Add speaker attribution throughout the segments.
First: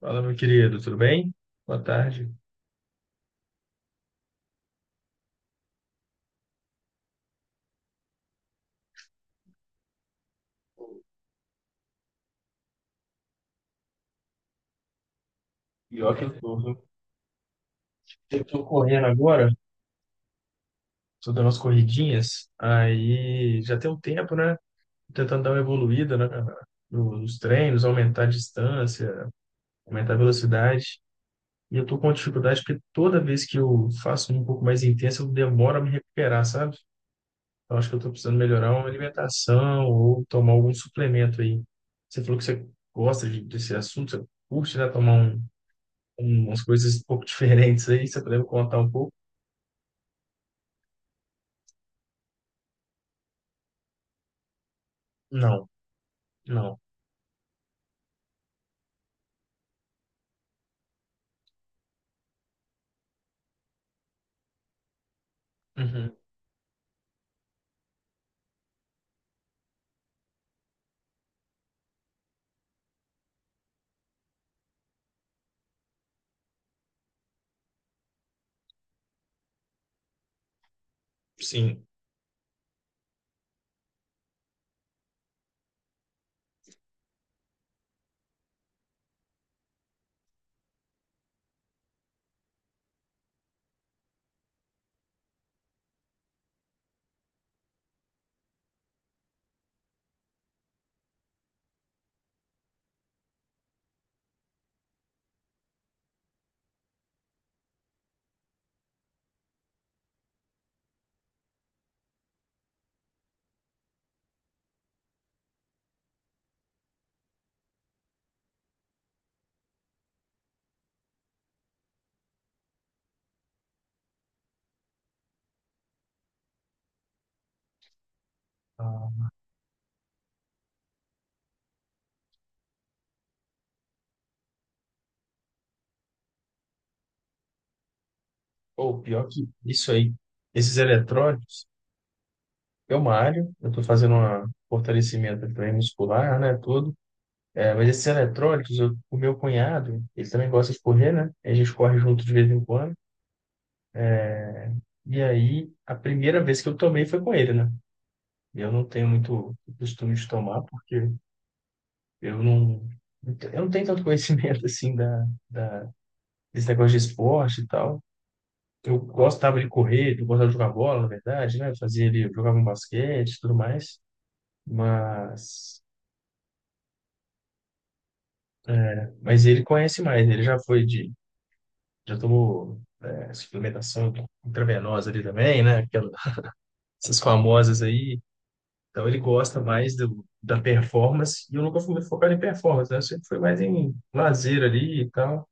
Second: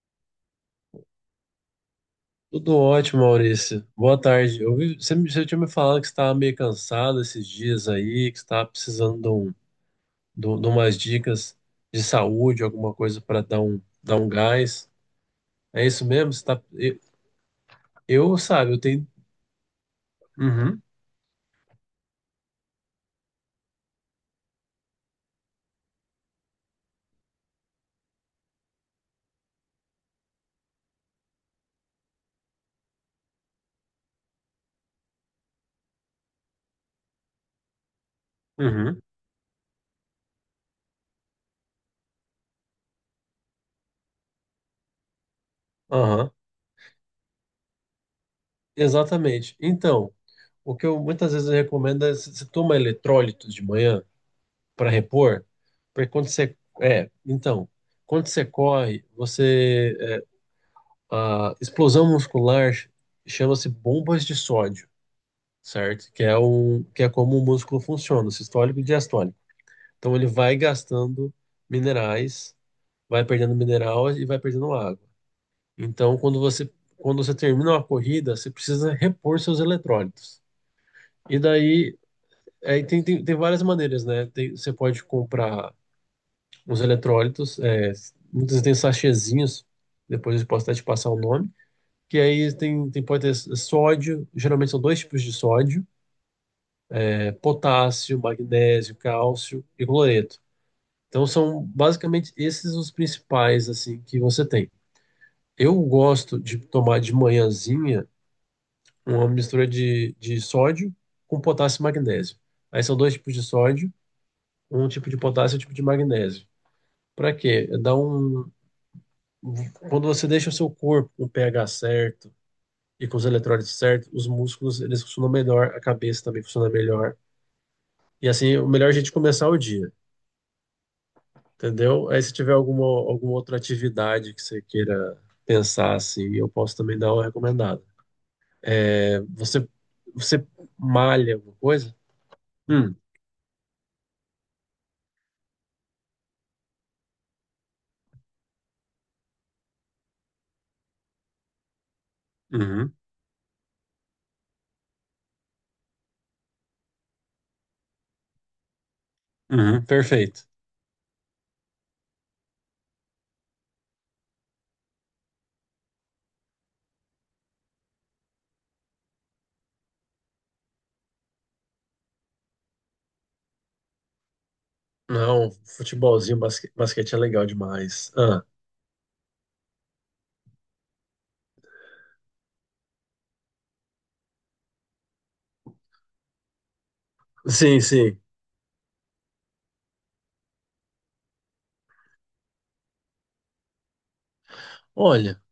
Speaker 1: Fala, meu querido, tudo bem? Boa tarde.
Speaker 2: Tudo ótimo, Maurício. Boa tarde. Eu vi, você tinha me falado que você estava meio cansado esses dias aí, que você estava precisando de, de umas dicas de saúde, alguma coisa para dar um gás. É isso
Speaker 1: Pior que
Speaker 2: mesmo?
Speaker 1: eu
Speaker 2: Você
Speaker 1: tô,
Speaker 2: tá?
Speaker 1: viu?
Speaker 2: Eu,
Speaker 1: Eu tô
Speaker 2: sabe, eu
Speaker 1: correndo
Speaker 2: tenho.
Speaker 1: agora,
Speaker 2: Uhum,
Speaker 1: tô dando umas corridinhas, aí já tem um tempo, né? Tentando dar uma evoluída né, nos treinos, aumentar a distância, aumentar a velocidade. E eu tô com dificuldade porque toda vez que eu faço um pouco mais intensa, eu demoro a me recuperar, sabe? Eu acho que eu tô precisando melhorar uma
Speaker 2: uhum,
Speaker 1: alimentação ou tomar algum suplemento aí. Você falou que você desse assunto, você curte, né? Tomar
Speaker 2: aham,
Speaker 1: umas coisas um pouco diferentes aí, você poderia me contar um pouco?
Speaker 2: exatamente. Então, o que eu muitas vezes eu recomendo é você toma eletrólito de manhã para repor,
Speaker 1: Não,
Speaker 2: porque quando você.
Speaker 1: não.
Speaker 2: Então, quando você corre, você. A explosão muscular chama-se bombas de sódio, certo?
Speaker 1: Uhum,
Speaker 2: Que é como o músculo funciona, sistólico e diastólico. Então ele vai gastando minerais, vai perdendo mineral e vai perdendo água. Então quando você termina uma corrida, você precisa repor seus eletrólitos. E
Speaker 1: sim.
Speaker 2: daí, aí tem várias maneiras, né? Você pode comprar os eletrólitos, muitas vezes tem sachêzinhos, depois eu posso até te passar o nome, que aí pode ter sódio, geralmente são dois tipos de sódio, potássio, magnésio, cálcio e cloreto. Então são basicamente esses os principais assim que você tem. Eu gosto de tomar de manhãzinha uma mistura de sódio com potássio e magnésio. Aí são dois tipos de sódio, um tipo de potássio e um tipo de magnésio. Para quê? Dá um Quando você deixa o seu corpo com o pH certo, e com os eletrólitos certos, os músculos eles funcionam melhor, a cabeça também funciona melhor. E assim, o melhor é a gente
Speaker 1: Ah,
Speaker 2: começar o dia, entendeu? Aí se tiver alguma, alguma outra atividade que você queira pensar assim, eu posso também dar uma recomendada.
Speaker 1: ou
Speaker 2: É,
Speaker 1: pior que
Speaker 2: você
Speaker 1: isso aí,
Speaker 2: você
Speaker 1: esses
Speaker 2: malha alguma
Speaker 1: eletrônicos,
Speaker 2: coisa? Hum,
Speaker 1: eu malho, eu tô fazendo um fortalecimento de treino muscular, né, tudo. É, mas esses eletrônicos, o meu cunhado, ele também gosta de correr, né? A gente corre junto de vez em
Speaker 2: uhum,
Speaker 1: quando. E aí, a primeira vez que eu tomei foi com ele, né? Eu não tenho muito
Speaker 2: uhum,
Speaker 1: costume de
Speaker 2: perfeito.
Speaker 1: tomar, porque eu não, eu não tenho tanto conhecimento, assim, da, esse negócio de esporte e tal. Eu gostava de correr, eu gostava de jogar bola, na verdade, né? Eu fazia ele, eu jogava um basquete e tudo mais.
Speaker 2: Não,
Speaker 1: Mas,
Speaker 2: futebolzinho, basquete é legal demais. Ah,
Speaker 1: mas ele conhece mais, ele já foi de, já tomou é, suplementação intravenosa ali também, né? Aquelas, essas
Speaker 2: sim,
Speaker 1: famosas
Speaker 2: sim.
Speaker 1: aí. Então ele gosta mais do, da performance, e eu nunca fui muito focado em performance, né? Eu sempre fui mais em lazer ali e
Speaker 2: Olha,
Speaker 1: tal.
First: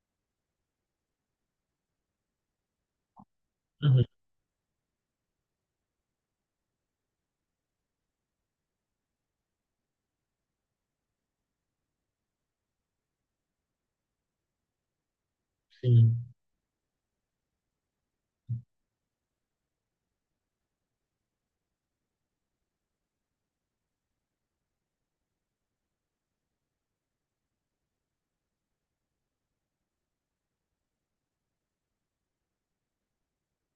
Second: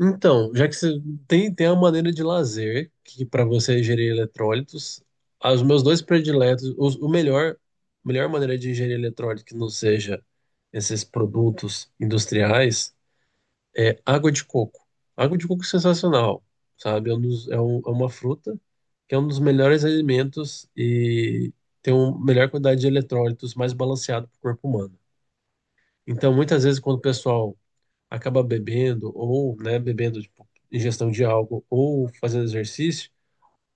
Speaker 2: então, já que você tem a maneira de lazer, que para você é
Speaker 1: Uhum,
Speaker 2: ingerir eletrólitos, os meus dois prediletos, melhor maneira de ingerir eletrólito que não seja esses produtos industriais é água de coco. Água de coco é
Speaker 1: sim.
Speaker 2: sensacional, sabe? É uma fruta que é um dos melhores alimentos e tem uma melhor quantidade de eletrólitos, mais balanceado para o corpo humano. Então, muitas vezes, quando o pessoal acaba bebendo, ou, né, bebendo, tipo, ingestão de álcool, ou fazendo exercício,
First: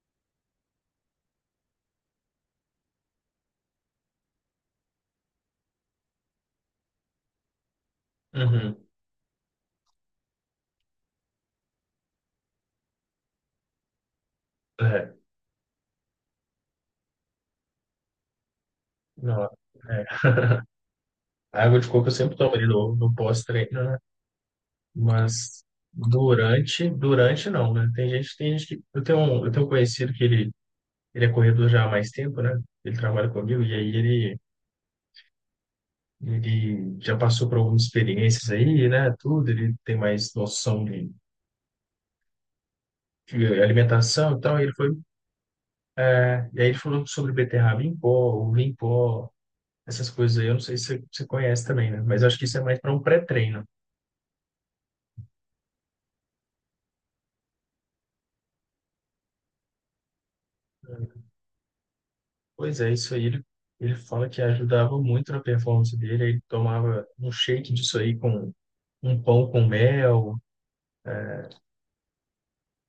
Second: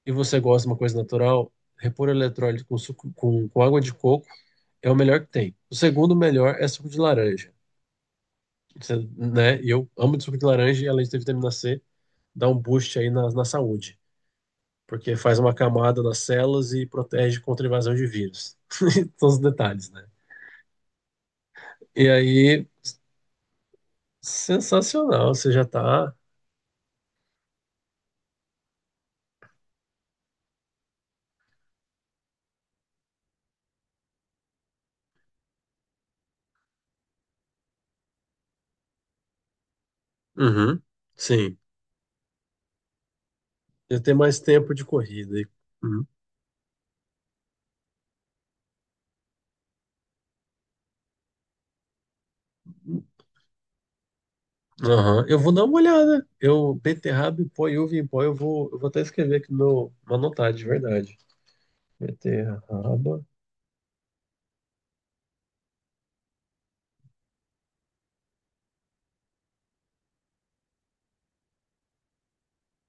Speaker 2: e você gosta de uma coisa natural, repor eletrólito com suco, com água de coco é o melhor que tem. O segundo melhor é suco de laranja.
Speaker 1: Uhum.
Speaker 2: Né? E eu amo de suco de laranja, e além de ter vitamina C, dá um boost aí na saúde,
Speaker 1: É,
Speaker 2: porque faz uma camada nas células e protege contra a invasão de vírus. Todos os
Speaker 1: não,
Speaker 2: detalhes,
Speaker 1: é.
Speaker 2: né?
Speaker 1: A água de coco
Speaker 2: E
Speaker 1: eu sempre tomo ali
Speaker 2: aí,
Speaker 1: no, no pós-treino, né?
Speaker 2: sensacional, você
Speaker 1: Mas
Speaker 2: já tá.
Speaker 1: durante, durante não, né? Tem gente que. Eu tenho um conhecido que ele é corredor já há mais tempo, né? Ele trabalha comigo e aí ele já passou por algumas experiências aí, né? Tudo, ele tem mais
Speaker 2: Uhum,
Speaker 1: noção
Speaker 2: sim.
Speaker 1: de
Speaker 2: Eu tenho
Speaker 1: alimentação
Speaker 2: mais
Speaker 1: e tal. E ele
Speaker 2: tempo de
Speaker 1: foi,
Speaker 2: corrida. Uhum.
Speaker 1: né? E aí ele falou sobre beterraba em pó, uva em pó, essas coisas aí. Eu não sei se você, você conhece também, né? Mas acho que isso é mais para um pré-treino.
Speaker 2: Aham. Eu vou dar uma olhada. Eu, beterraba em pó e uva em pó, eu vou até escrever aqui no, uma notada, de verdade.
Speaker 1: Pois é, isso aí
Speaker 2: Beterraba.
Speaker 1: ele fala que ajudava muito na performance dele. Ele tomava um shake disso aí com um pão com mel,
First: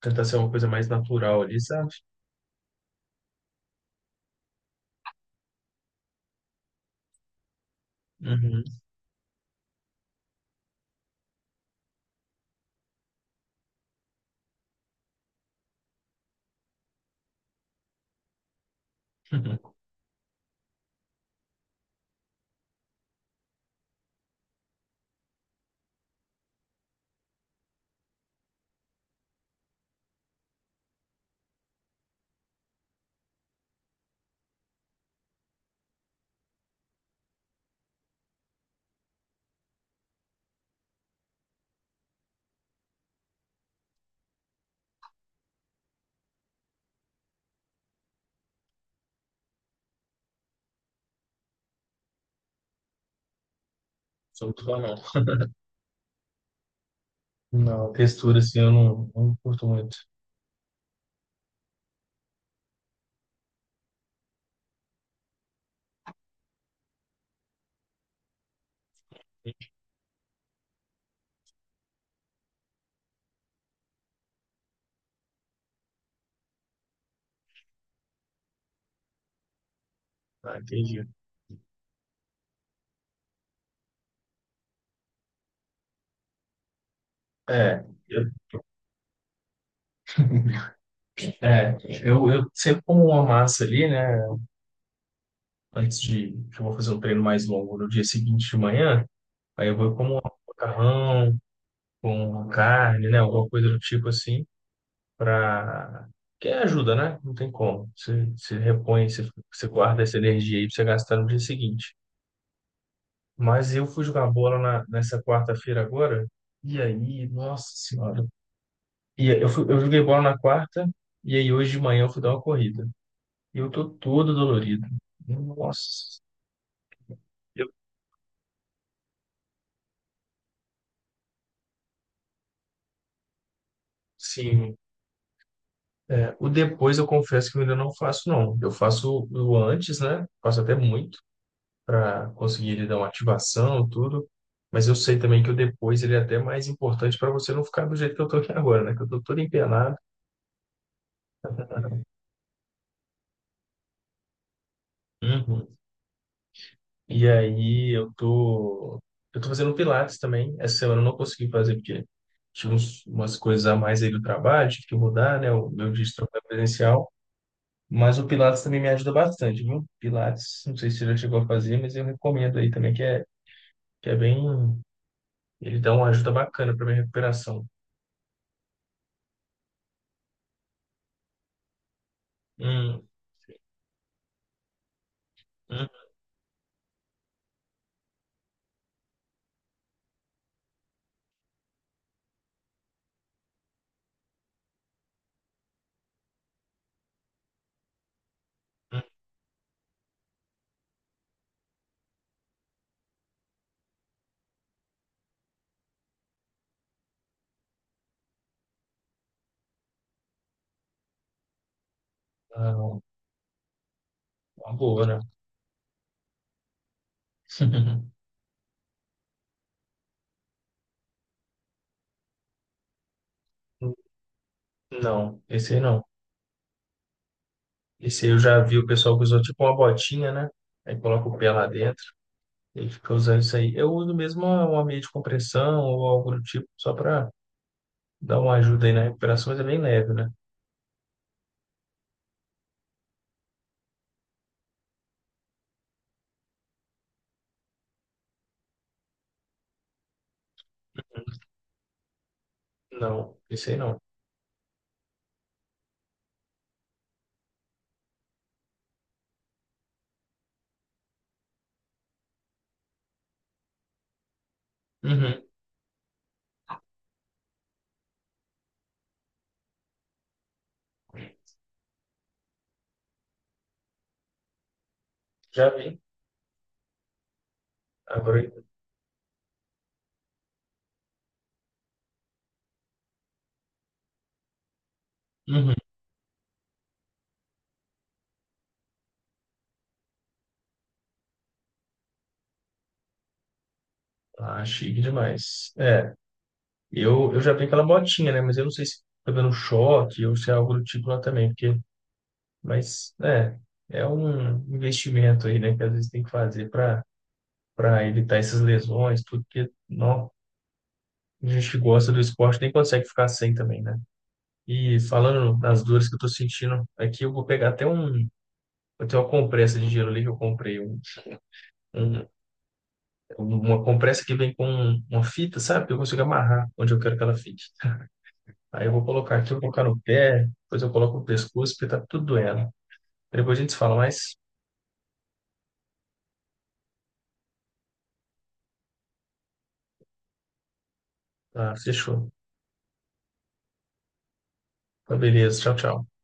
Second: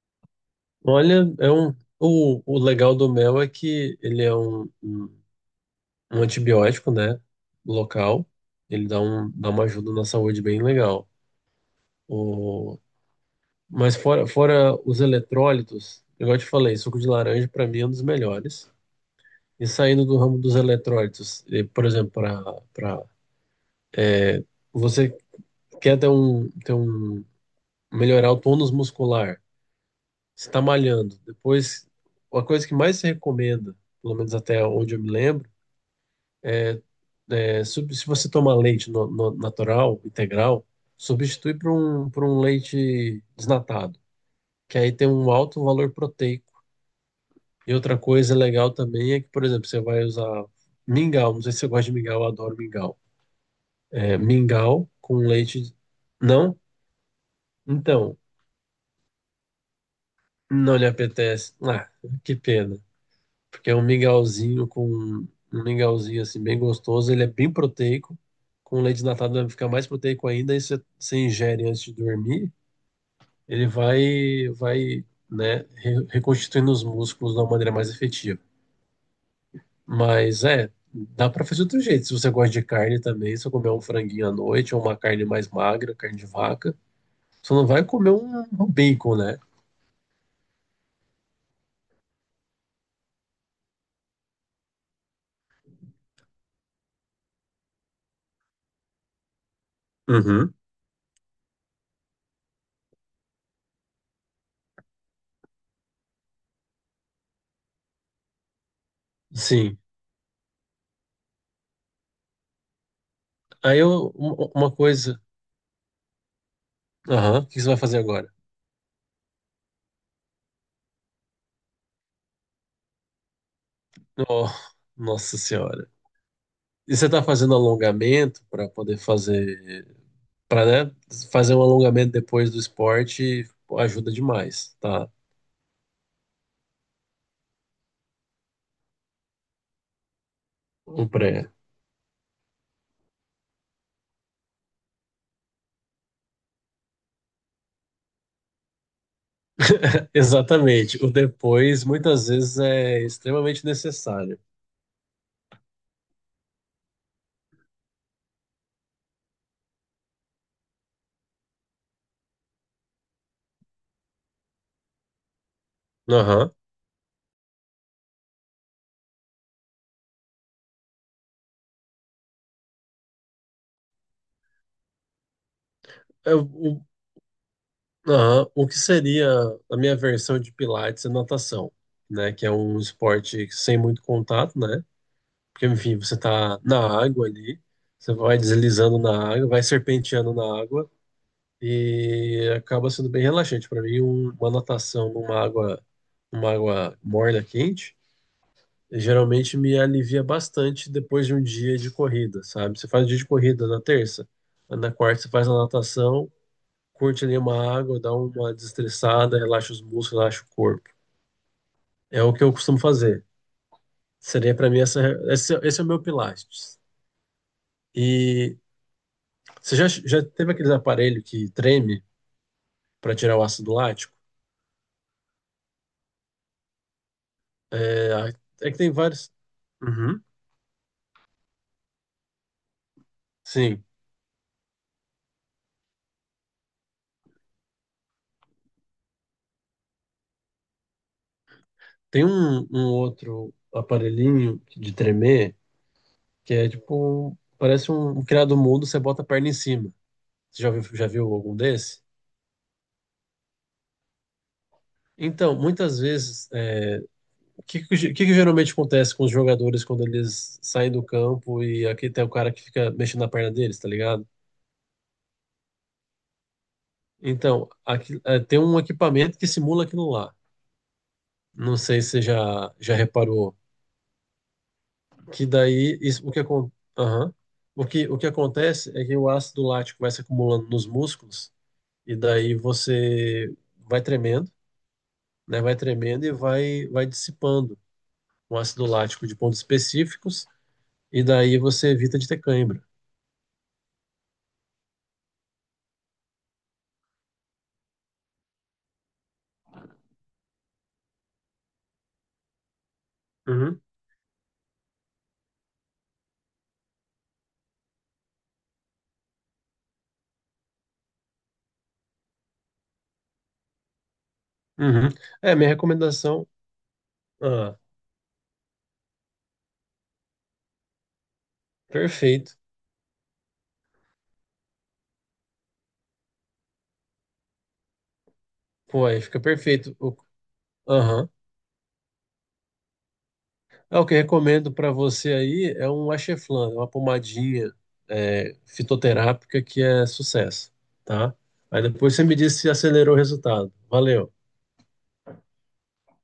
Speaker 1: tentar ser uma coisa mais
Speaker 2: Olha,
Speaker 1: natural ali, sabe?
Speaker 2: o legal do mel é que ele é um antibiótico, né? Local.
Speaker 1: Uhum.
Speaker 2: Ele dá uma ajuda na saúde bem legal. O, mas fora os eletrólitos, igual eu te falei, suco de laranja para mim é um dos melhores. E saindo do ramo dos eletrólitos, e, por exemplo, para você quer ter um melhorar o tônus muscular, você está malhando. Depois, a coisa que mais se recomenda, pelo menos até onde eu me lembro, é se você tomar leite natural, integral, substitui por um leite desnatado, que aí tem um alto valor proteico. E outra coisa legal também é que, por exemplo, você vai usar mingau, não sei se você gosta de mingau, eu adoro mingau. É,
Speaker 1: Sou muito fã,
Speaker 2: mingau
Speaker 1: não.
Speaker 2: com leite não.
Speaker 1: Não,
Speaker 2: Então,
Speaker 1: textura assim eu não, não curto muito.
Speaker 2: não lhe apetece. Ah, que pena. Porque é um mingauzinho com um mingauzinho assim bem gostoso, ele é bem proteico. Com leite desnatado vai ficar mais proteico ainda, e se você ingere antes de dormir, ele vai, né, reconstituindo os músculos de uma maneira mais efetiva. Mas
Speaker 1: Ah,
Speaker 2: é,
Speaker 1: entendi.
Speaker 2: dá para fazer de outro jeito. Se você gosta de carne também, se você comer um franguinho à noite ou uma carne mais magra, carne de vaca, você não vai
Speaker 1: É,
Speaker 2: comer
Speaker 1: eu,
Speaker 2: um bacon, né?
Speaker 1: é, eu sempre como uma massa ali, né? Antes de que eu vou fazer um treino mais longo no dia seguinte de manhã, aí eu vou como um
Speaker 2: Uhum.
Speaker 1: macarrão, com carne, né? Alguma coisa do tipo assim, pra. Que ajuda, né? Não tem como. Você, você repõe, você, você
Speaker 2: Sim.
Speaker 1: guarda essa energia aí pra você gastar no dia seguinte. Mas
Speaker 2: Aí
Speaker 1: eu fui
Speaker 2: eu,
Speaker 1: jogar bola
Speaker 2: uma coisa.
Speaker 1: nessa quarta-feira agora, e aí,
Speaker 2: Aham, o que
Speaker 1: nossa
Speaker 2: você vai fazer
Speaker 1: senhora.
Speaker 2: agora?
Speaker 1: E eu joguei bola na quarta, e aí hoje de manhã eu fui dar uma corrida. E eu tô todo
Speaker 2: Oh,
Speaker 1: dolorido.
Speaker 2: nossa senhora.
Speaker 1: Nossa.
Speaker 2: E você tá fazendo
Speaker 1: Eu,
Speaker 2: alongamento para poder fazer? Para, né? Fazer um alongamento depois do esporte ajuda
Speaker 1: sim.
Speaker 2: demais, tá?
Speaker 1: É, o depois eu confesso que eu ainda não faço, não. Eu faço o antes, né? Faço até
Speaker 2: O
Speaker 1: muito
Speaker 2: pré.
Speaker 1: para conseguir ele dar uma ativação, tudo. Mas eu sei também que o depois ele é até mais importante para você não ficar do jeito que eu tô aqui agora, né? Que eu tô todo empenado.
Speaker 2: Exatamente. O depois muitas vezes é extremamente necessário.
Speaker 1: Uhum. E aí eu tô fazendo Pilates também. Essa semana eu não consegui fazer porque umas coisas a mais aí do trabalho, tive que mudar, né? O meu dia de trabalho
Speaker 2: Aham.
Speaker 1: presencial. Mas o Pilates também me ajuda bastante, viu? Pilates, não sei se você já chegou a fazer, mas eu recomendo aí também, que é bem. Ele dá uma ajuda
Speaker 2: É
Speaker 1: bacana
Speaker 2: o,
Speaker 1: para minha recuperação.
Speaker 2: aham. O que seria a minha versão de pilates e natação, né? Que é um
Speaker 1: Hum,
Speaker 2: esporte sem muito contato, né? Porque,
Speaker 1: hum,
Speaker 2: enfim, você tá na água ali, você vai deslizando na água, vai serpenteando na água e acaba sendo bem relaxante. Para mim, uma natação numa água morna, quente,
Speaker 1: hum.
Speaker 2: geralmente me alivia bastante depois de um dia de corrida, sabe? Você faz um dia de corrida na terça, na quarta você faz a natação, curte ali uma água, dá uma desestressada, relaxa os músculos, relaxa o corpo. É o que eu costumo
Speaker 1: Não,
Speaker 2: fazer. Seria para
Speaker 1: uma
Speaker 2: mim essa,
Speaker 1: boa, né?
Speaker 2: esse, esse é o meu pilates. E você já teve aqueles aparelho que treme para tirar o ácido lático?
Speaker 1: Não, esse aí não.
Speaker 2: É,
Speaker 1: Esse aí eu já
Speaker 2: é
Speaker 1: vi
Speaker 2: que
Speaker 1: o
Speaker 2: tem
Speaker 1: pessoal que
Speaker 2: vários.
Speaker 1: usou tipo uma
Speaker 2: Uhum.
Speaker 1: botinha, né? Aí coloca o pé lá dentro. Ele fica usando isso aí.
Speaker 2: Sim.
Speaker 1: Eu uso mesmo uma meia de compressão ou algo do tipo, só para dar uma ajuda aí na recuperação, mas é bem leve, né?
Speaker 2: Tem um outro aparelhinho de tremer que é tipo. Parece um criado mudo, você bota a perna em cima. Você já viu algum desse?
Speaker 1: Não, isso aí não.
Speaker 2: Então, muitas vezes, o que que geralmente acontece com os jogadores quando eles saem do campo e aqui tem o cara que fica mexendo na perna deles, tá ligado?
Speaker 1: Uhum,
Speaker 2: Então, tem um equipamento que simula aquilo lá. Não sei se você já reparou que
Speaker 1: já
Speaker 2: daí
Speaker 1: vi.
Speaker 2: isso, aham. O que
Speaker 1: Agora,
Speaker 2: acontece é que o ácido lático vai se acumulando nos músculos e daí você vai tremendo, né?
Speaker 1: uhum.
Speaker 2: Vai tremendo e vai dissipando o ácido lático de pontos específicos e daí você evita de ter cãibra.
Speaker 1: Ah, chique demais. Eu já vi aquela botinha, né? Mas eu não sei se tá dando choque ou se é algo do tipo lá também, porque, mas, é,
Speaker 2: Uhum,
Speaker 1: é um investimento aí, né? Que às vezes tem que fazer para evitar essas lesões, tudo, porque, não, a gente que gosta do esporte nem consegue ficar sem também, né? E
Speaker 2: uhum. É,
Speaker 1: falando
Speaker 2: minha
Speaker 1: das dores que eu tô
Speaker 2: recomendação.
Speaker 1: sentindo, aqui eu vou pegar
Speaker 2: Ah,
Speaker 1: até um. Eu tenho uma compressa de gelo ali que eu comprei.
Speaker 2: perfeito.
Speaker 1: Uma compressa que vem com uma fita, sabe? Que eu consigo amarrar onde eu quero que ela fique. Aí eu vou
Speaker 2: Pô, aí
Speaker 1: colocar
Speaker 2: fica
Speaker 1: aqui, eu vou colocar
Speaker 2: perfeito.
Speaker 1: no pé, depois eu coloco no
Speaker 2: Aham.
Speaker 1: pescoço, porque tá tudo doendo. Depois a gente se fala,
Speaker 2: É, o que eu
Speaker 1: mais.
Speaker 2: recomendo para você aí é um Acheflan, uma pomadinha fitoterápica que é sucesso, tá?
Speaker 1: Ah,
Speaker 2: Aí depois você
Speaker 1: fechou.
Speaker 2: me diz se acelerou o resultado. Valeu.
Speaker 1: Tá beleza, tchau, tchau.